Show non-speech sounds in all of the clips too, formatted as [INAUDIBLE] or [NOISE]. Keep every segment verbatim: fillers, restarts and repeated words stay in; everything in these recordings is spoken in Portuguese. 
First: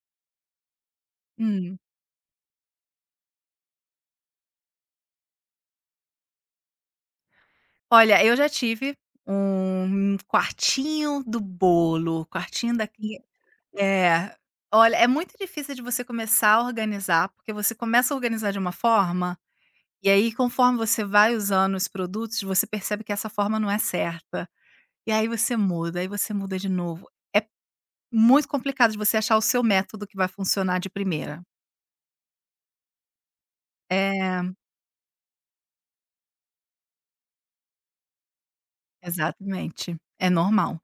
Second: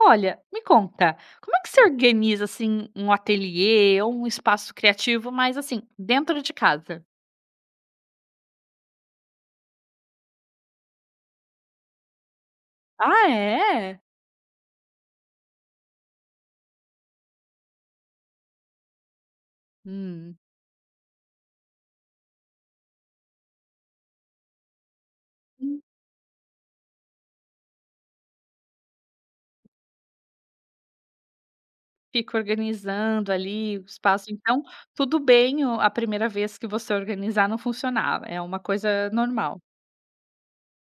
Olha, me conta, como é que Hum. você organiza, assim, um ateliê ou um espaço criativo, mas assim, dentro de casa? Olha, eu já tive um quartinho do bolo, quartinho daqui. Ah, é? É. Olha, é muito difícil de você começar a organizar, porque você começa a organizar de uma forma, e aí Hum. conforme você vai usando os produtos, você percebe que essa forma não é certa. E aí você Hum. muda, aí você muda de novo. É muito complicado de você achar o seu método que vai funcionar de primeira. Fica organizando ali o espaço, É, então tudo bem o a primeira vez que você organizar não funcionar, é uma coisa normal. exatamente. É normal.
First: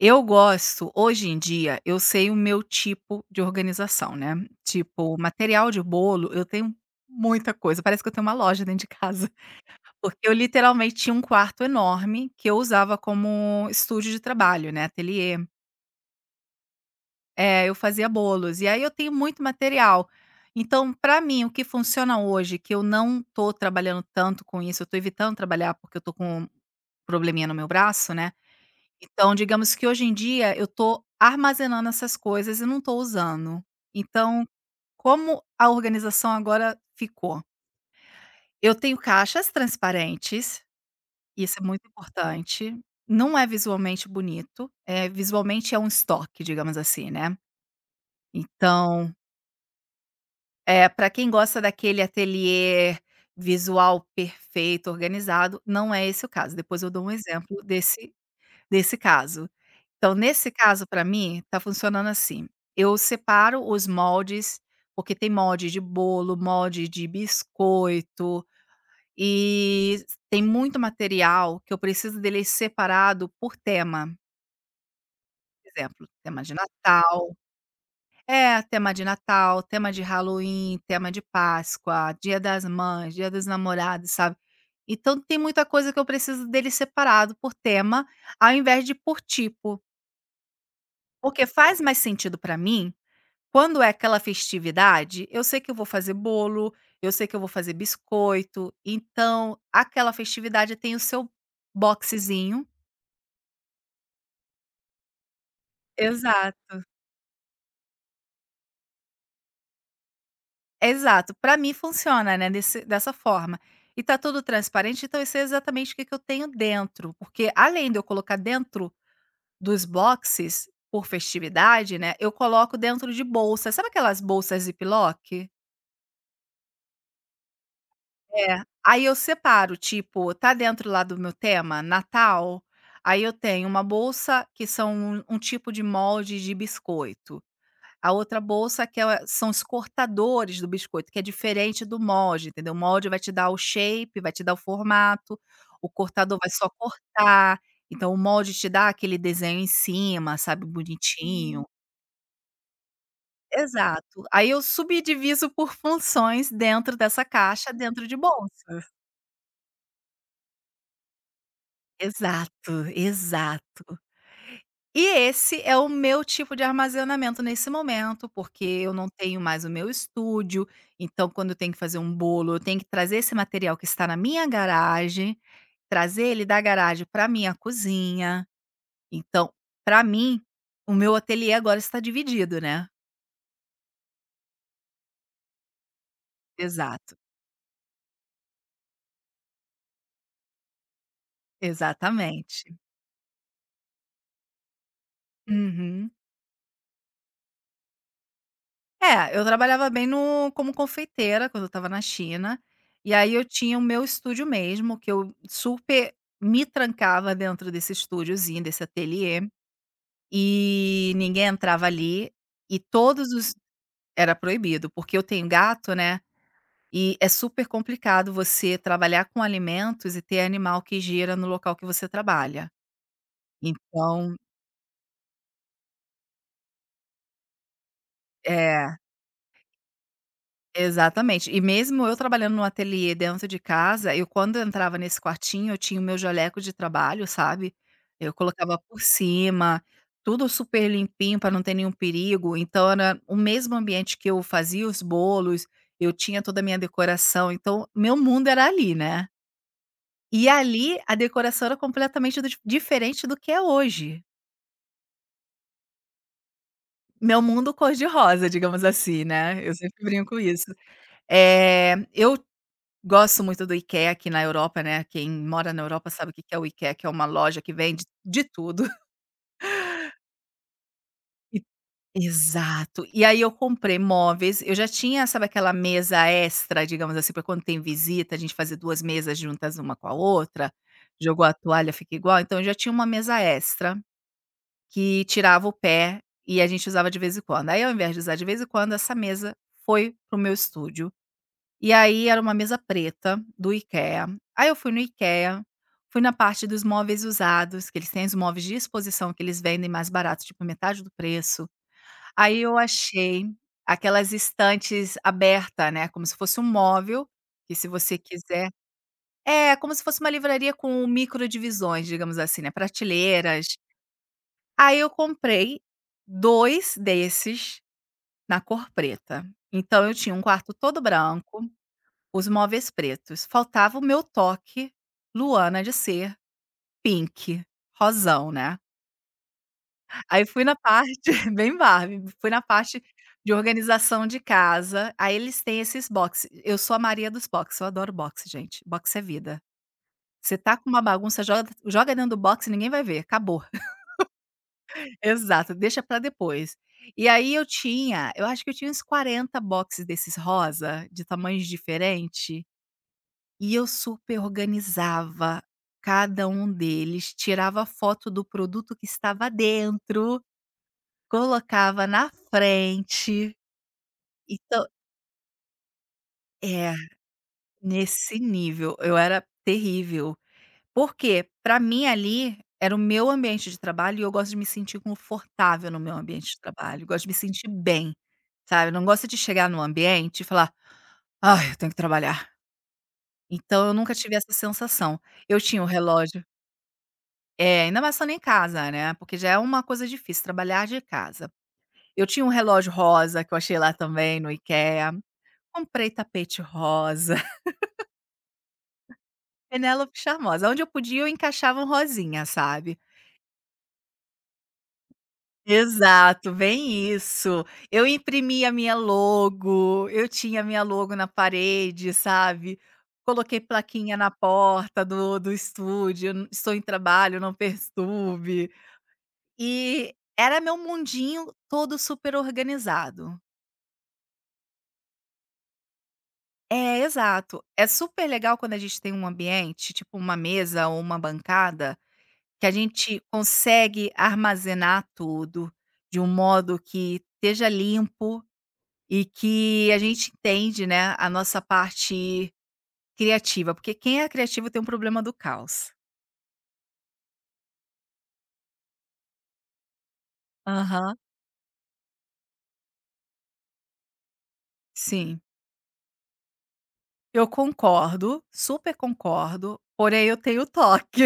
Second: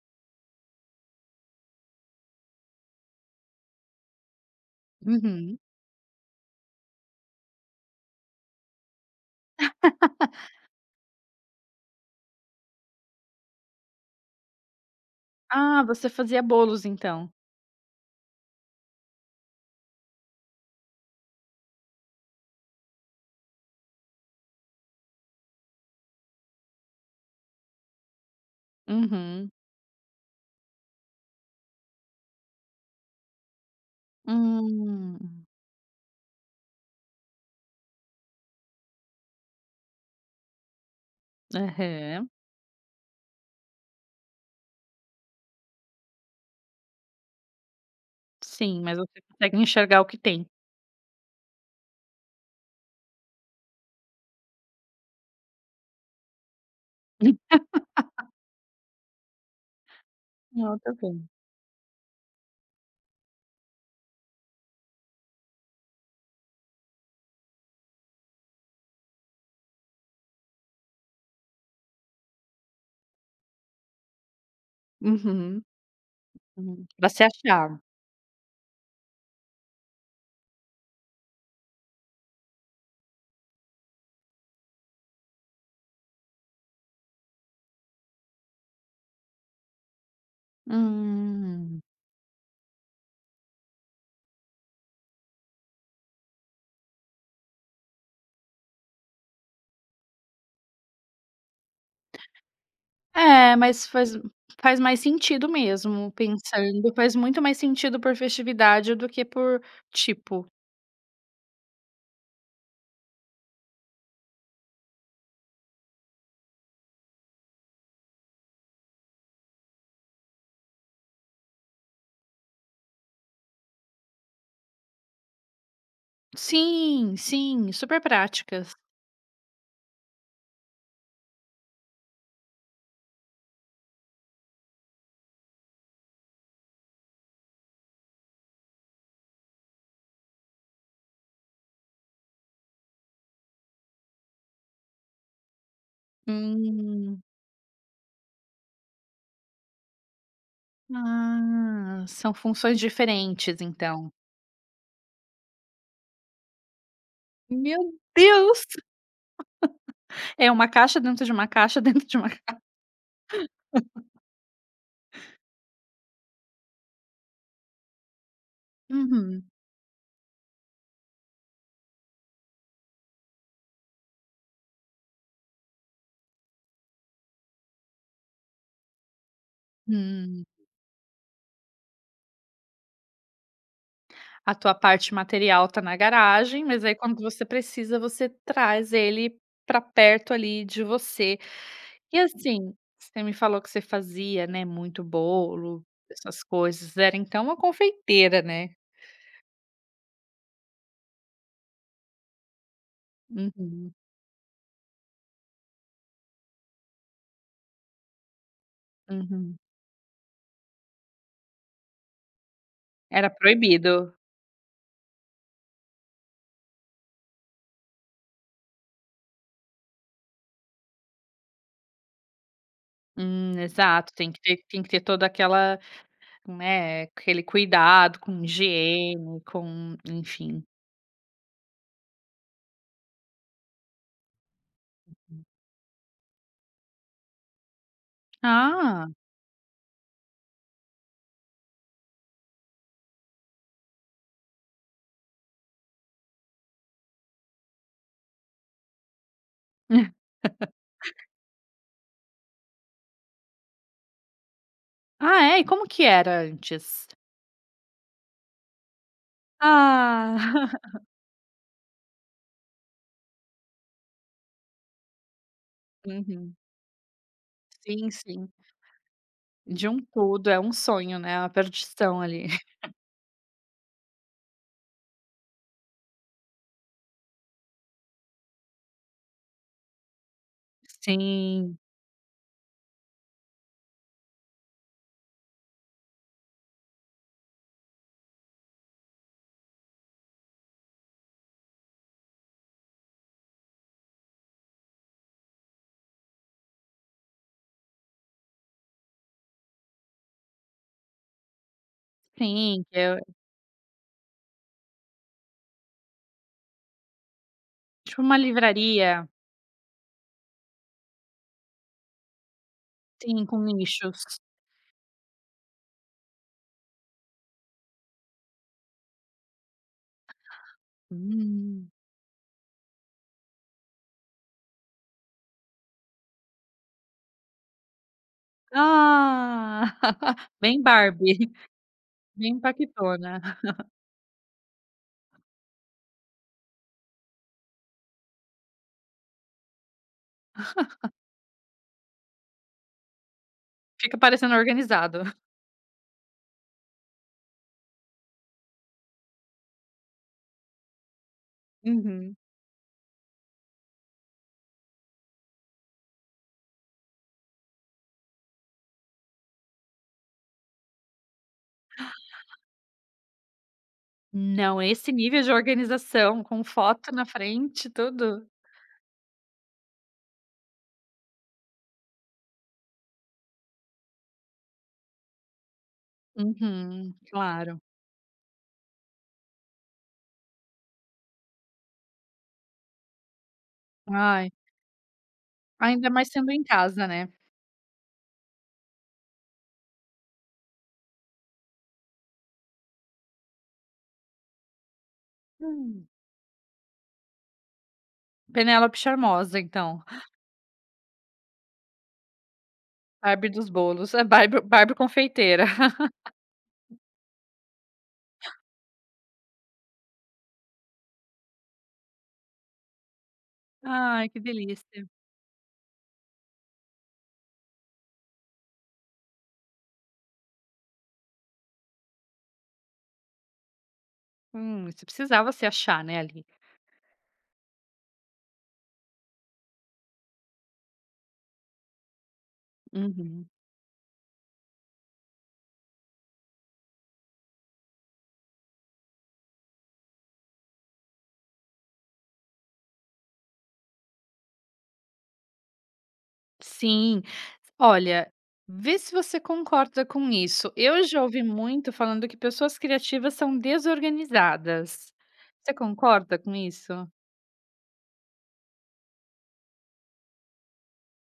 Eu gosto hoje em dia, eu sei o meu tipo de organização, né. Tipo, Uhum. material de bolo, eu tenho muita coisa, parece que eu tenho uma loja dentro de casa, [LAUGHS] porque eu literalmente tinha um quarto enorme que eu usava como estúdio de trabalho, né, ateliê. Ah, você fazia bolos então? É, eu fazia bolos, e aí eu tenho muito material. Então, pra mim, o que funciona hoje, que eu não tô trabalhando tanto com isso, eu tô evitando trabalhar porque eu tô com um probleminha no meu braço, né. Então, Uhum. digamos que hoje em dia eu estou armazenando essas coisas e não estou usando. Então, como Hum. a organização agora ficou? Eu tenho caixas transparentes, isso é muito Aham. importante. Não é visualmente bonito, é visualmente é um estoque, digamos assim, né. Sim, mas Então, você consegue enxergar o que tem. é para quem gosta daquele ateliê visual perfeito, organizado, não é esse o caso. Depois eu dou um exemplo [LAUGHS] desse desse caso. Então, nesse Ah, caso, tá para bom. mim, tá funcionando assim: eu separo os moldes, porque tem molde de bolo, molde de biscoito, e tem muito material que eu preciso dele separado por tema. Uhum. Por exemplo, tema de Uhum. Pra se Natal achar. é, tema de Natal, tema de Halloween, tema de Páscoa, Dia das Mães, Dia dos Namorados, sabe. Então tem muita coisa que eu preciso dele separado por tema, ao invés de por tipo, porque faz Hum. mais sentido para mim. Quando é aquela festividade, eu sei que eu vou fazer bolo, eu sei que eu vou fazer biscoito, então aquela festividade tem o seu boxezinho. É, mas faz faz mais sentido mesmo, Exato, pensando, faz muito mais sentido por festividade do que por tipo. exato. Para mim funciona, né, desse dessa forma. E tá tudo transparente, então eu sei exatamente o que que eu tenho dentro, porque além de eu colocar dentro dos boxes por festividade, né, eu coloco dentro de bolsa, sabe aquelas bolsas Ziploc? Sim, sim, super É, práticas. aí eu separo, tipo, tá dentro lá do meu tema, Natal, aí eu tenho uma bolsa que são um um tipo de molde de biscoito, a outra bolsa que é são os cortadores do biscoito, que é diferente do molde, entendeu. O molde vai te dar o shape, vai te dar o formato, o cortador vai só Hum. cortar, então o molde te dá aquele desenho em cima, sabe, Hum. bonitinho. Ah, são funções diferentes então. Exato. Aí eu subdiviso por [LAUGHS] funções dentro dessa caixa, Meu dentro de Deus! bolsa. É uma caixa dentro de uma caixa [LAUGHS] dentro de uma ca Exato, exato. E esse é o meu tipo de armazenamento nesse momento, porque eu não tenho Uhum. mais o meu estúdio, então quando eu tenho que fazer um bolo, eu tenho que trazer esse material que está na minha garagem, trazer ele da garagem para minha cozinha. Então, para mim, Hum. o meu ateliê agora está dividido, né. A tua parte material tá na garagem, mas aí Exato, quando você precisa, você traz ele pra perto ali de você. E exatamente. assim, você me falou que você fazia, né, muito bolo, Uhum. essas coisas, era então uma confeiteira, né? É, eu trabalhava bem no como confeiteira quando eu estava na China, e aí eu tinha o Uhum, meu estúdio mesmo, que eu super me trancava dentro desse estúdiozinho, desse ateliê, uhum. e ninguém entrava ali. E todos Era os proibido. Era proibido, porque eu tenho gato, né, e é super complicado você trabalhar com alimentos e ter animal que gira no local que você trabalha. Hum, exato, tem Então que ter tem que ter toda aquela, né, aquele cuidado com é. higiene, com enfim. Exatamente. E mesmo eu trabalhando no ateliê dentro de casa, eu quando eu entrava nesse quartinho, eu tinha o meu jaleco de trabalho, sabe. Eu colocava por Ah. cima, tudo super limpinho para não ter nenhum perigo, então era o mesmo ambiente que eu fazia os bolos, eu tinha toda a minha decoração, então meu mundo era ali, né. [LAUGHS] E ali a decoração era completamente do diferente do que é hoje. Ah é? E como que era antes? Meu mundo cor de rosa, digamos assim, né, eu sempre brinco isso. Ah. [LAUGHS] é eu Gosto muito do IKEA aqui na Europa, né, quem mora na Europa sabe o que que Uhum. é o IKEA, que é uma loja que vende Sim, de sim. tudo. De um tudo, é um sonho, né, a [LAUGHS] perdição E ali. [LAUGHS] exato. E aí eu comprei móveis, eu já tinha, sabe aquela mesa extra, digamos assim, para quando tem visita, a gente fazer duas mesas juntas uma com a outra, jogou a Sim, toalha, fica igual, então eu já tinha uma mesa extra, que tirava o pé e a gente usava de vez em quando. Aí ao invés de usar de vez em quando, essa mesa foi pro meu estúdio. E aí era uma mesa preta do IKEA. Aí eu fui no IKEA, fui na parte dos móveis usados, que eles têm os móveis de exposição que eles vendem mais barato, tipo metade do preço. Aí eu sim. achei aquelas estantes abertas, né, como se fosse um móvel, que se você Tipo uma quiser livraria, é, como se fosse uma livraria com microdivisões, digamos assim, né, sim, com prateleiras. nichos. Aí eu comprei dois desses na cor preta. Então eu tinha um quarto todo branco, Hum. os móveis pretos. Faltava o meu toque Luana de ser pink, rosão, né. Ah, Aí [LAUGHS] fui na bem parte Barbie, [LAUGHS] bem Barbie, fui bem na parte de Paquitona. organização de casa, aí eles têm esses boxes. Eu sou a Maria dos boxes, eu adoro boxe, gente. Boxe é vida. Você tá com uma bagunça, joga joga dentro do box e ninguém vai ver, acabou. Fica parecendo [LAUGHS] organizado. Exato, deixa pra depois. E aí eu tinha, eu acho que eu tinha uns quarenta boxes desses rosa, de tamanhos Uhum. diferentes. E eu super organizava cada um deles, tirava foto do produto que estava dentro, colocava na frente. Não, Então esse nível de organização com é, foto na frente, nesse tudo. nível, eu era terrível. Porque para mim ali era o meu ambiente de trabalho e eu gosto de me sentir confortável no meu ambiente de trabalho, Uhum, gosto de me sentir claro. bem, sabe. Eu não gosto de chegar no ambiente e falar: "Ai, eu tenho que trabalhar". Então eu nunca tive essa Ai, sensação. Eu tinha o ainda mais relógio sendo em casa, né. É, ainda mais estando em casa, né, porque já é uma coisa difícil trabalhar de casa. Eu tinha um relógio rosa que eu achei lá também no IKEA, Hum, comprei tapete rosa, [LAUGHS] Penélope Charmosa então, Penélope Charmosa, onde eu podia eu encaixava um rosinha, sabe. Barbie dos bolos, é Barbie Barbie confeiteira. [LAUGHS] Exato, bem isso. Eu imprimi a minha logo, eu tinha a minha logo na parede, sabe. Coloquei plaquinha Ai, na que delícia. porta do do estúdio, n "Estou em trabalho, não perturbe". E era meu mundinho todo super organizado. Hum, você precisava se achar, né, ali. É, exato. É super legal quando a gente tem um ambiente, tipo uma mesa ou uma bancada, que a gente Uhum. consegue armazenar tudo de um modo que esteja limpo e que a gente entende, né, a nossa parte criativa, porque quem é criativo tem um problema do caos. Sim. Olha, vê se você concorda com isso. Eu Aham. já ouvi muito falando que pessoas criativas são desorganizadas. Sim, Você concorda com isso? eu concordo, super concordo, porém eu tenho toque.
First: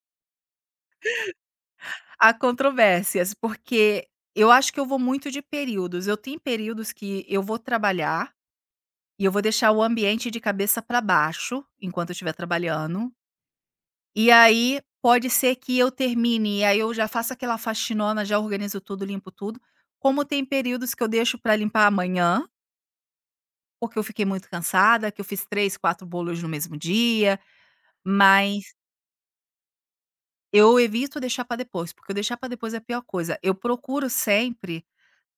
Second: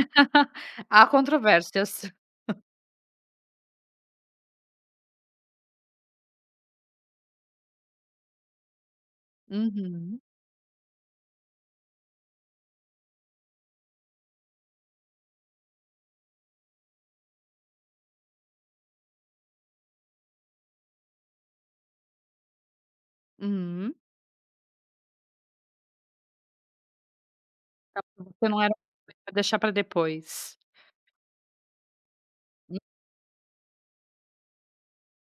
[LAUGHS] Há controvérsias. Há controvérsias, porque eu acho que eu vou muito de períodos. Eu tenho períodos que eu vou trabalhar e eu vou deixar o Uhum, ambiente de cabeça para baixo enquanto eu estiver trabalhando. E aí pode ser que eu termine, e aí eu já faço aquela faxinona, já organizo tudo, limpo tudo. Como tem períodos que eu deixo para limpar amanhã, uhum. porque eu fiquei muito cansada, que eu fiz três quatro bolos no mesmo dia, Então, você não era mas pra deixar para depois. eu evito deixar para depois, porque eu deixar para depois é a pior coisa. Eu procuro sempre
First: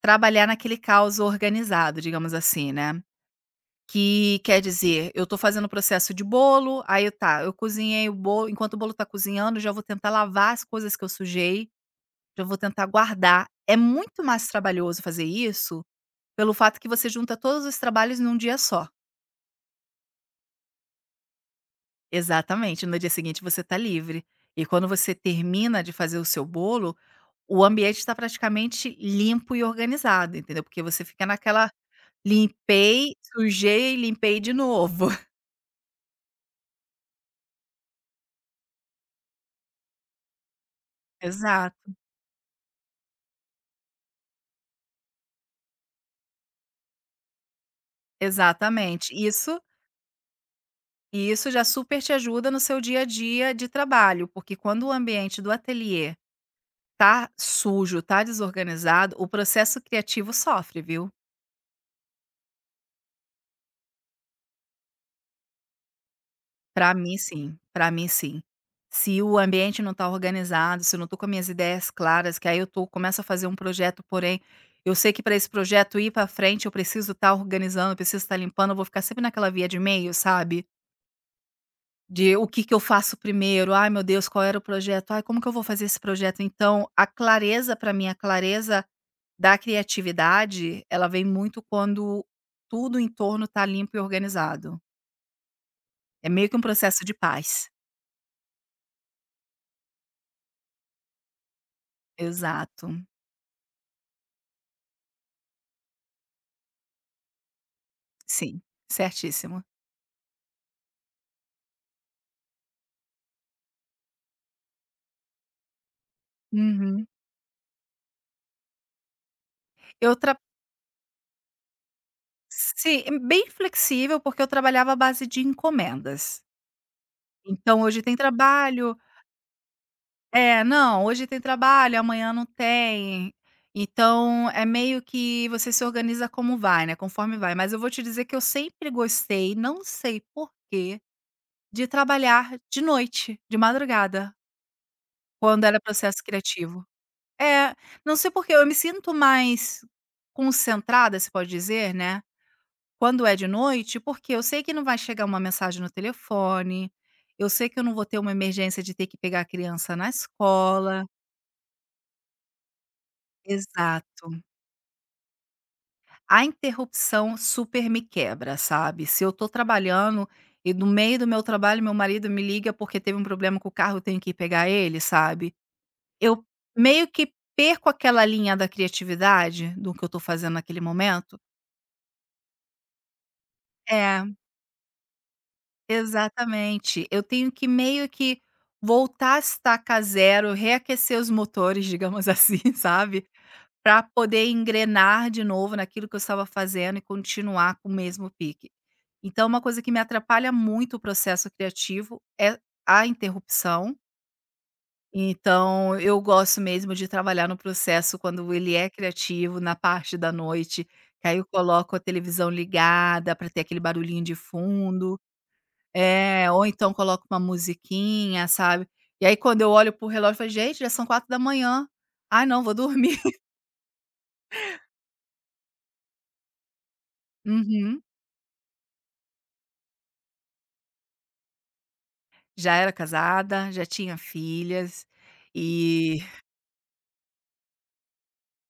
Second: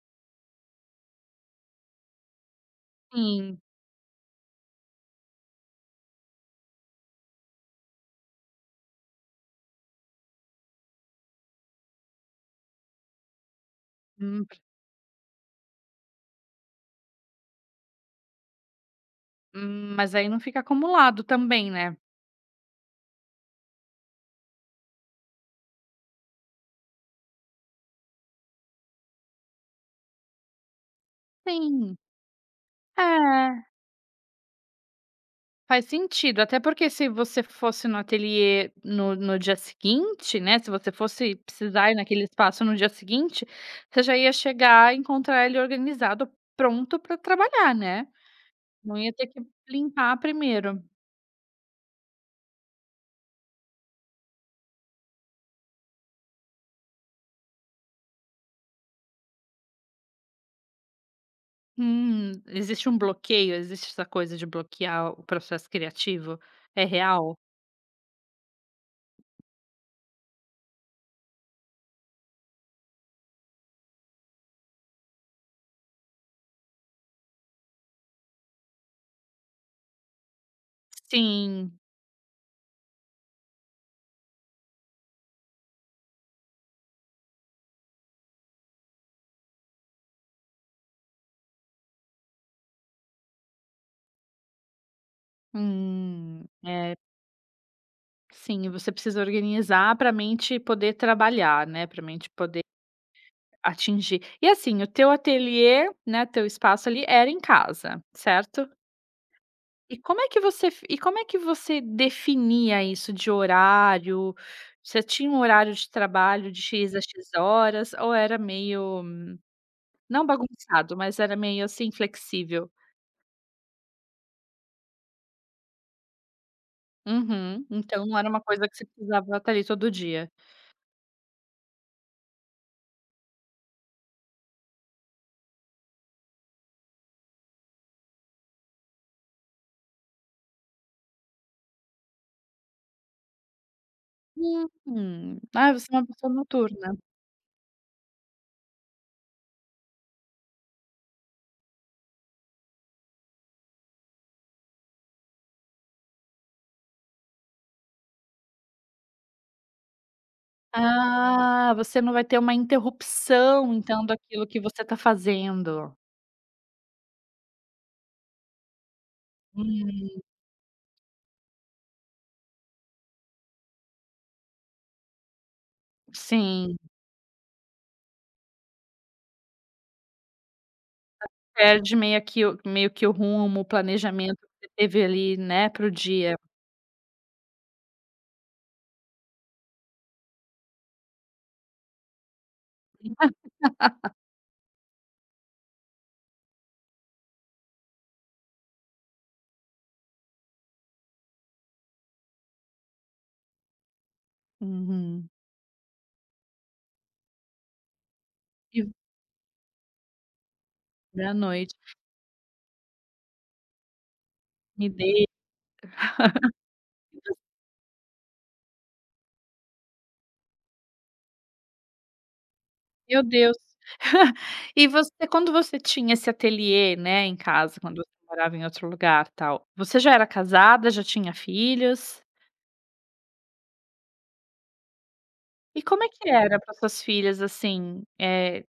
trabalhar naquele caos organizado, digamos assim, né. Sim, Que quer dizer, eu tô fazendo o processo de bolo, aí eu tá, eu cozinhei o bolo, enquanto o bolo tá cozinhando, já vou tentar lavar as coisas que eu sujei, já vou tentar guardar. É muito hum, mais trabalhoso fazer isso, pelo fato que você junta todos os trabalhos num dia só. hum, mas aí não fica acumulado também, né. Exatamente, no dia seguinte você tá livre. E quando você termina de fazer o seu bolo, o ambiente está praticamente limpo e organizado, entendeu, porque você fica naquela: Sim. limpei, É. sujei e limpei de novo. [LAUGHS] Faz sentido, até porque se você fosse no ateliê no no dia seguinte, né, se você fosse Exato, precisar ir naquele espaço no dia seguinte, você já ia chegar e encontrar ele organizado, pronto para trabalhar, né. Não ia exatamente. ter que Isso limpar primeiro. e isso já super te ajuda no seu dia a dia de trabalho, porque quando o ambiente do ateliê tá sujo, tá desorganizado, o processo criativo sofre, viu. Hum, existe um bloqueio, existe essa coisa de bloquear o processo criativo? É Pra mim real? sim, pra mim sim. Se o ambiente não tá organizado, se eu não tô com as minhas ideias claras, que aí eu tô começo a fazer um projeto, porém, eu sei que para esse projeto ir pra frente eu preciso estar organizando, eu preciso estar limpando, eu vou ficar sempre naquela via de meio, sabe. Sim. De o que que eu faço primeiro? "Ai, meu Deus, qual era o projeto? Ai, como que eu vou fazer esse projeto?" Então, a clareza para mim, a clareza da criatividade, ela vem muito quando tudo em torno tá limpo e organizado. É Hum, meio que um é, processo de paz. sim, você precisa organizar para a mente poder trabalhar, né, para a mente poder Exato. Atingir. E assim, o teu ateliê, né, teu espaço ali era em casa, Sim, certo? certíssimo. E como é que você f e como é que você definia isso de horário? Você tinha um horário de trabalho de X a Uhum. X horas ou era meio, Eu não tra bagunçado, mas era meio assim flexível? sim, é bem flexível, porque eu trabalhava à base de encomendas. Uhum. Então hoje Então tem não era uma coisa que você trabalho. precisava estar ali todo dia. É, não, hoje tem trabalho, amanhã não tem. Então, é meio que você se organiza como vai, né, conforme vai. Mas eu vou te dizer que eu sempre gostei, não sei por quê, de trabalhar de noite, de madrugada, Hum. quando Ah, era você é uma processo pessoa criativo. noturna. É, não sei por quê, eu me sinto mais concentrada, se pode dizer, né, quando é de noite, porque eu sei que não vai chegar uma mensagem no telefone, eu sei que eu não vou ter uma emergência de ter que pegar a criança na escola. Ah, você não vai ter uma interrupção então Exato. daquilo que você está fazendo. A interrupção super me quebra, sabe. Se eu tô Hum. trabalhando e no meio do meu trabalho meu marido me liga porque teve um problema com o carro, eu tenho que ir pegar ele, sabe. Eu Sim, meio que perco aquela linha da criatividade do que eu tô fazendo naquele momento. perde meio que o meio que o rumo, o É, planejamento que você teve ali, né, pro dia. exatamente. Eu tenho que meio que voltar a estaca zero, reaquecer os motores, digamos [LAUGHS] assim, sabe, para poder engrenar de novo naquilo que eu estava fazendo e continuar com o mesmo pique. Então, uma coisa que me atrapalha muito o processo criativo é a interrupção. Uhum. Então, eu gosto mesmo de trabalhar no processo quando ele E é criativo, na parte da noite, que da aí eu noite, coloco a televisão ligada para ter aquele barulhinho de me fundo, dei é, ou então coloco uma musiquinha, sabe? E aí, quando eu olho pro relógio, eu falo, gente, já são quatro da manhã. Ai, não, vou dormir. meu [LAUGHS] Deus. [LAUGHS] E você quando você tinha esse ateliê, né, em casa, quando Uhum. você morava em outro lugar, tal, você já era casada, já tinha filhos? Já era casada, já tinha filhas, E como é e. que era para suas filhas, assim, eh,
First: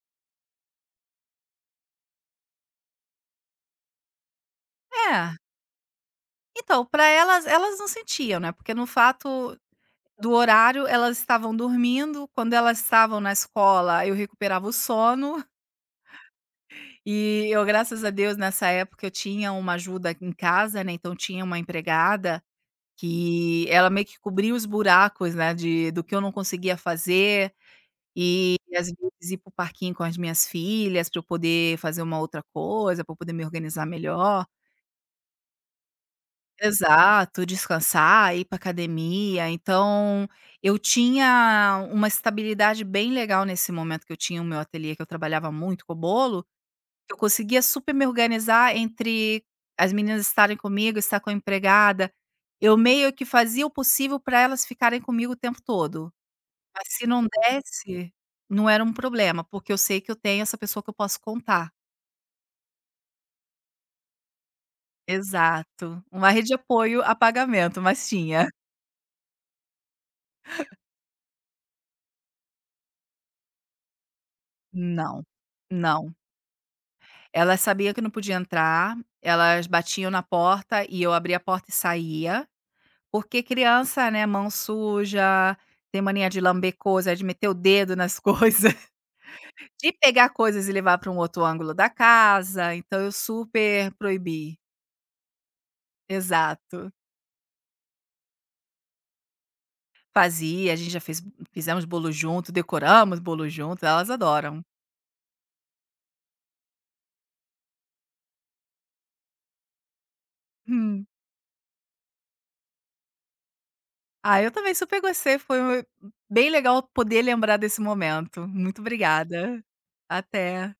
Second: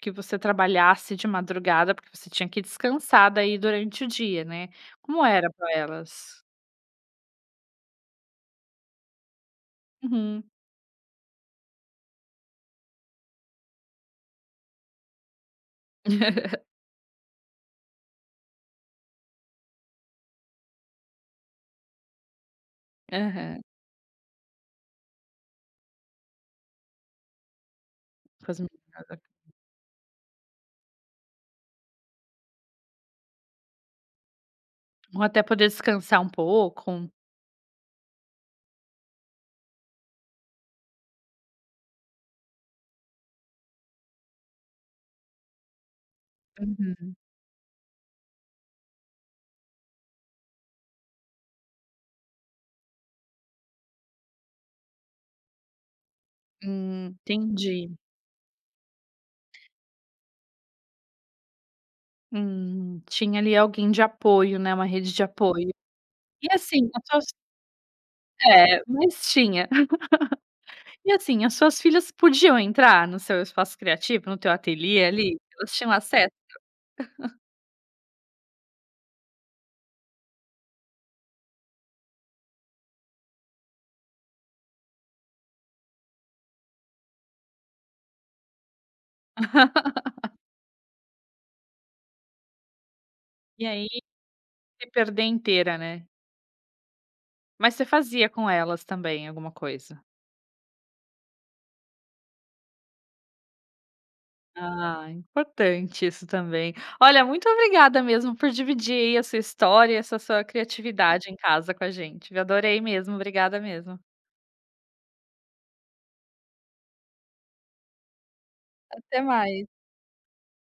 que você trabalhasse de madrugada, porque você tinha que descansar daí durante o dia, né. Como É. era para elas? Então, para elas elas não sentiam, né, porque no fato do Uhum. horário, elas estavam dormindo, quando elas estavam na escola, eu recuperava o sono, [LAUGHS] [LAUGHS] e eu, graças a Deus, nessa época eu tinha uma ajuda em casa, né, então tinha uma empregada Aham. que ela meio que cobria os buracos, né, de do que eu não conseguia fazer, Com e as às meninas aqui. vezes ir para o parquinho com as minhas filhas para eu poder fazer uma outra coisa, para eu poder me organizar melhor. Ou até poder descansar um pouco. Exato, descansar, ir para academia. Então, eu tinha uma estabilidade bem legal nesse momento que eu tinha o meu ateliê, que eu trabalhava muito com o bolo, Uhum. eu conseguia super me organizar entre as meninas estarem comigo, estar com a empregada. Eu meio que fazia o possível para elas ficarem comigo o tempo todo. Mas se Hum, não entendi. desse, não era um problema, porque eu sei que eu tenho essa pessoa que eu posso contar. Hum, tinha ali alguém de apoio, né, uma rede de apoio. Exato. Uma E rede de assim, as apoio a suas pagamento, mas tinha. É, mas tinha. [LAUGHS] E assim, as suas filhas podiam entrar no seu espaço criativo, no teu ateliê Não, ali? Elas tinham não. acesso? Ela sabia que não podia entrar, elas batiam na porta e eu abria a porta e saía, porque criança, né, mão suja, tem mania de lamber coisa, de meter o dedo nas coisas, [LAUGHS] de [LAUGHS] pegar coisas e levar para um outro ângulo da casa, então eu E aí super proibi. se perder inteira, né. Exato. Mas você fazia com elas também alguma coisa? Fazia, a gente já fez fizemos bolo junto, decoramos bolo junto, elas adoram. Ah, importante isso também. Olha, muito obrigada mesmo por dividir aí a sua história e essa sua Hum. criatividade em casa com a gente, viu, adorei mesmo, obrigada mesmo. Ah, eu também super gostei, foi bem legal poder lembrar desse momento. Muito Até obrigada. mais. Até.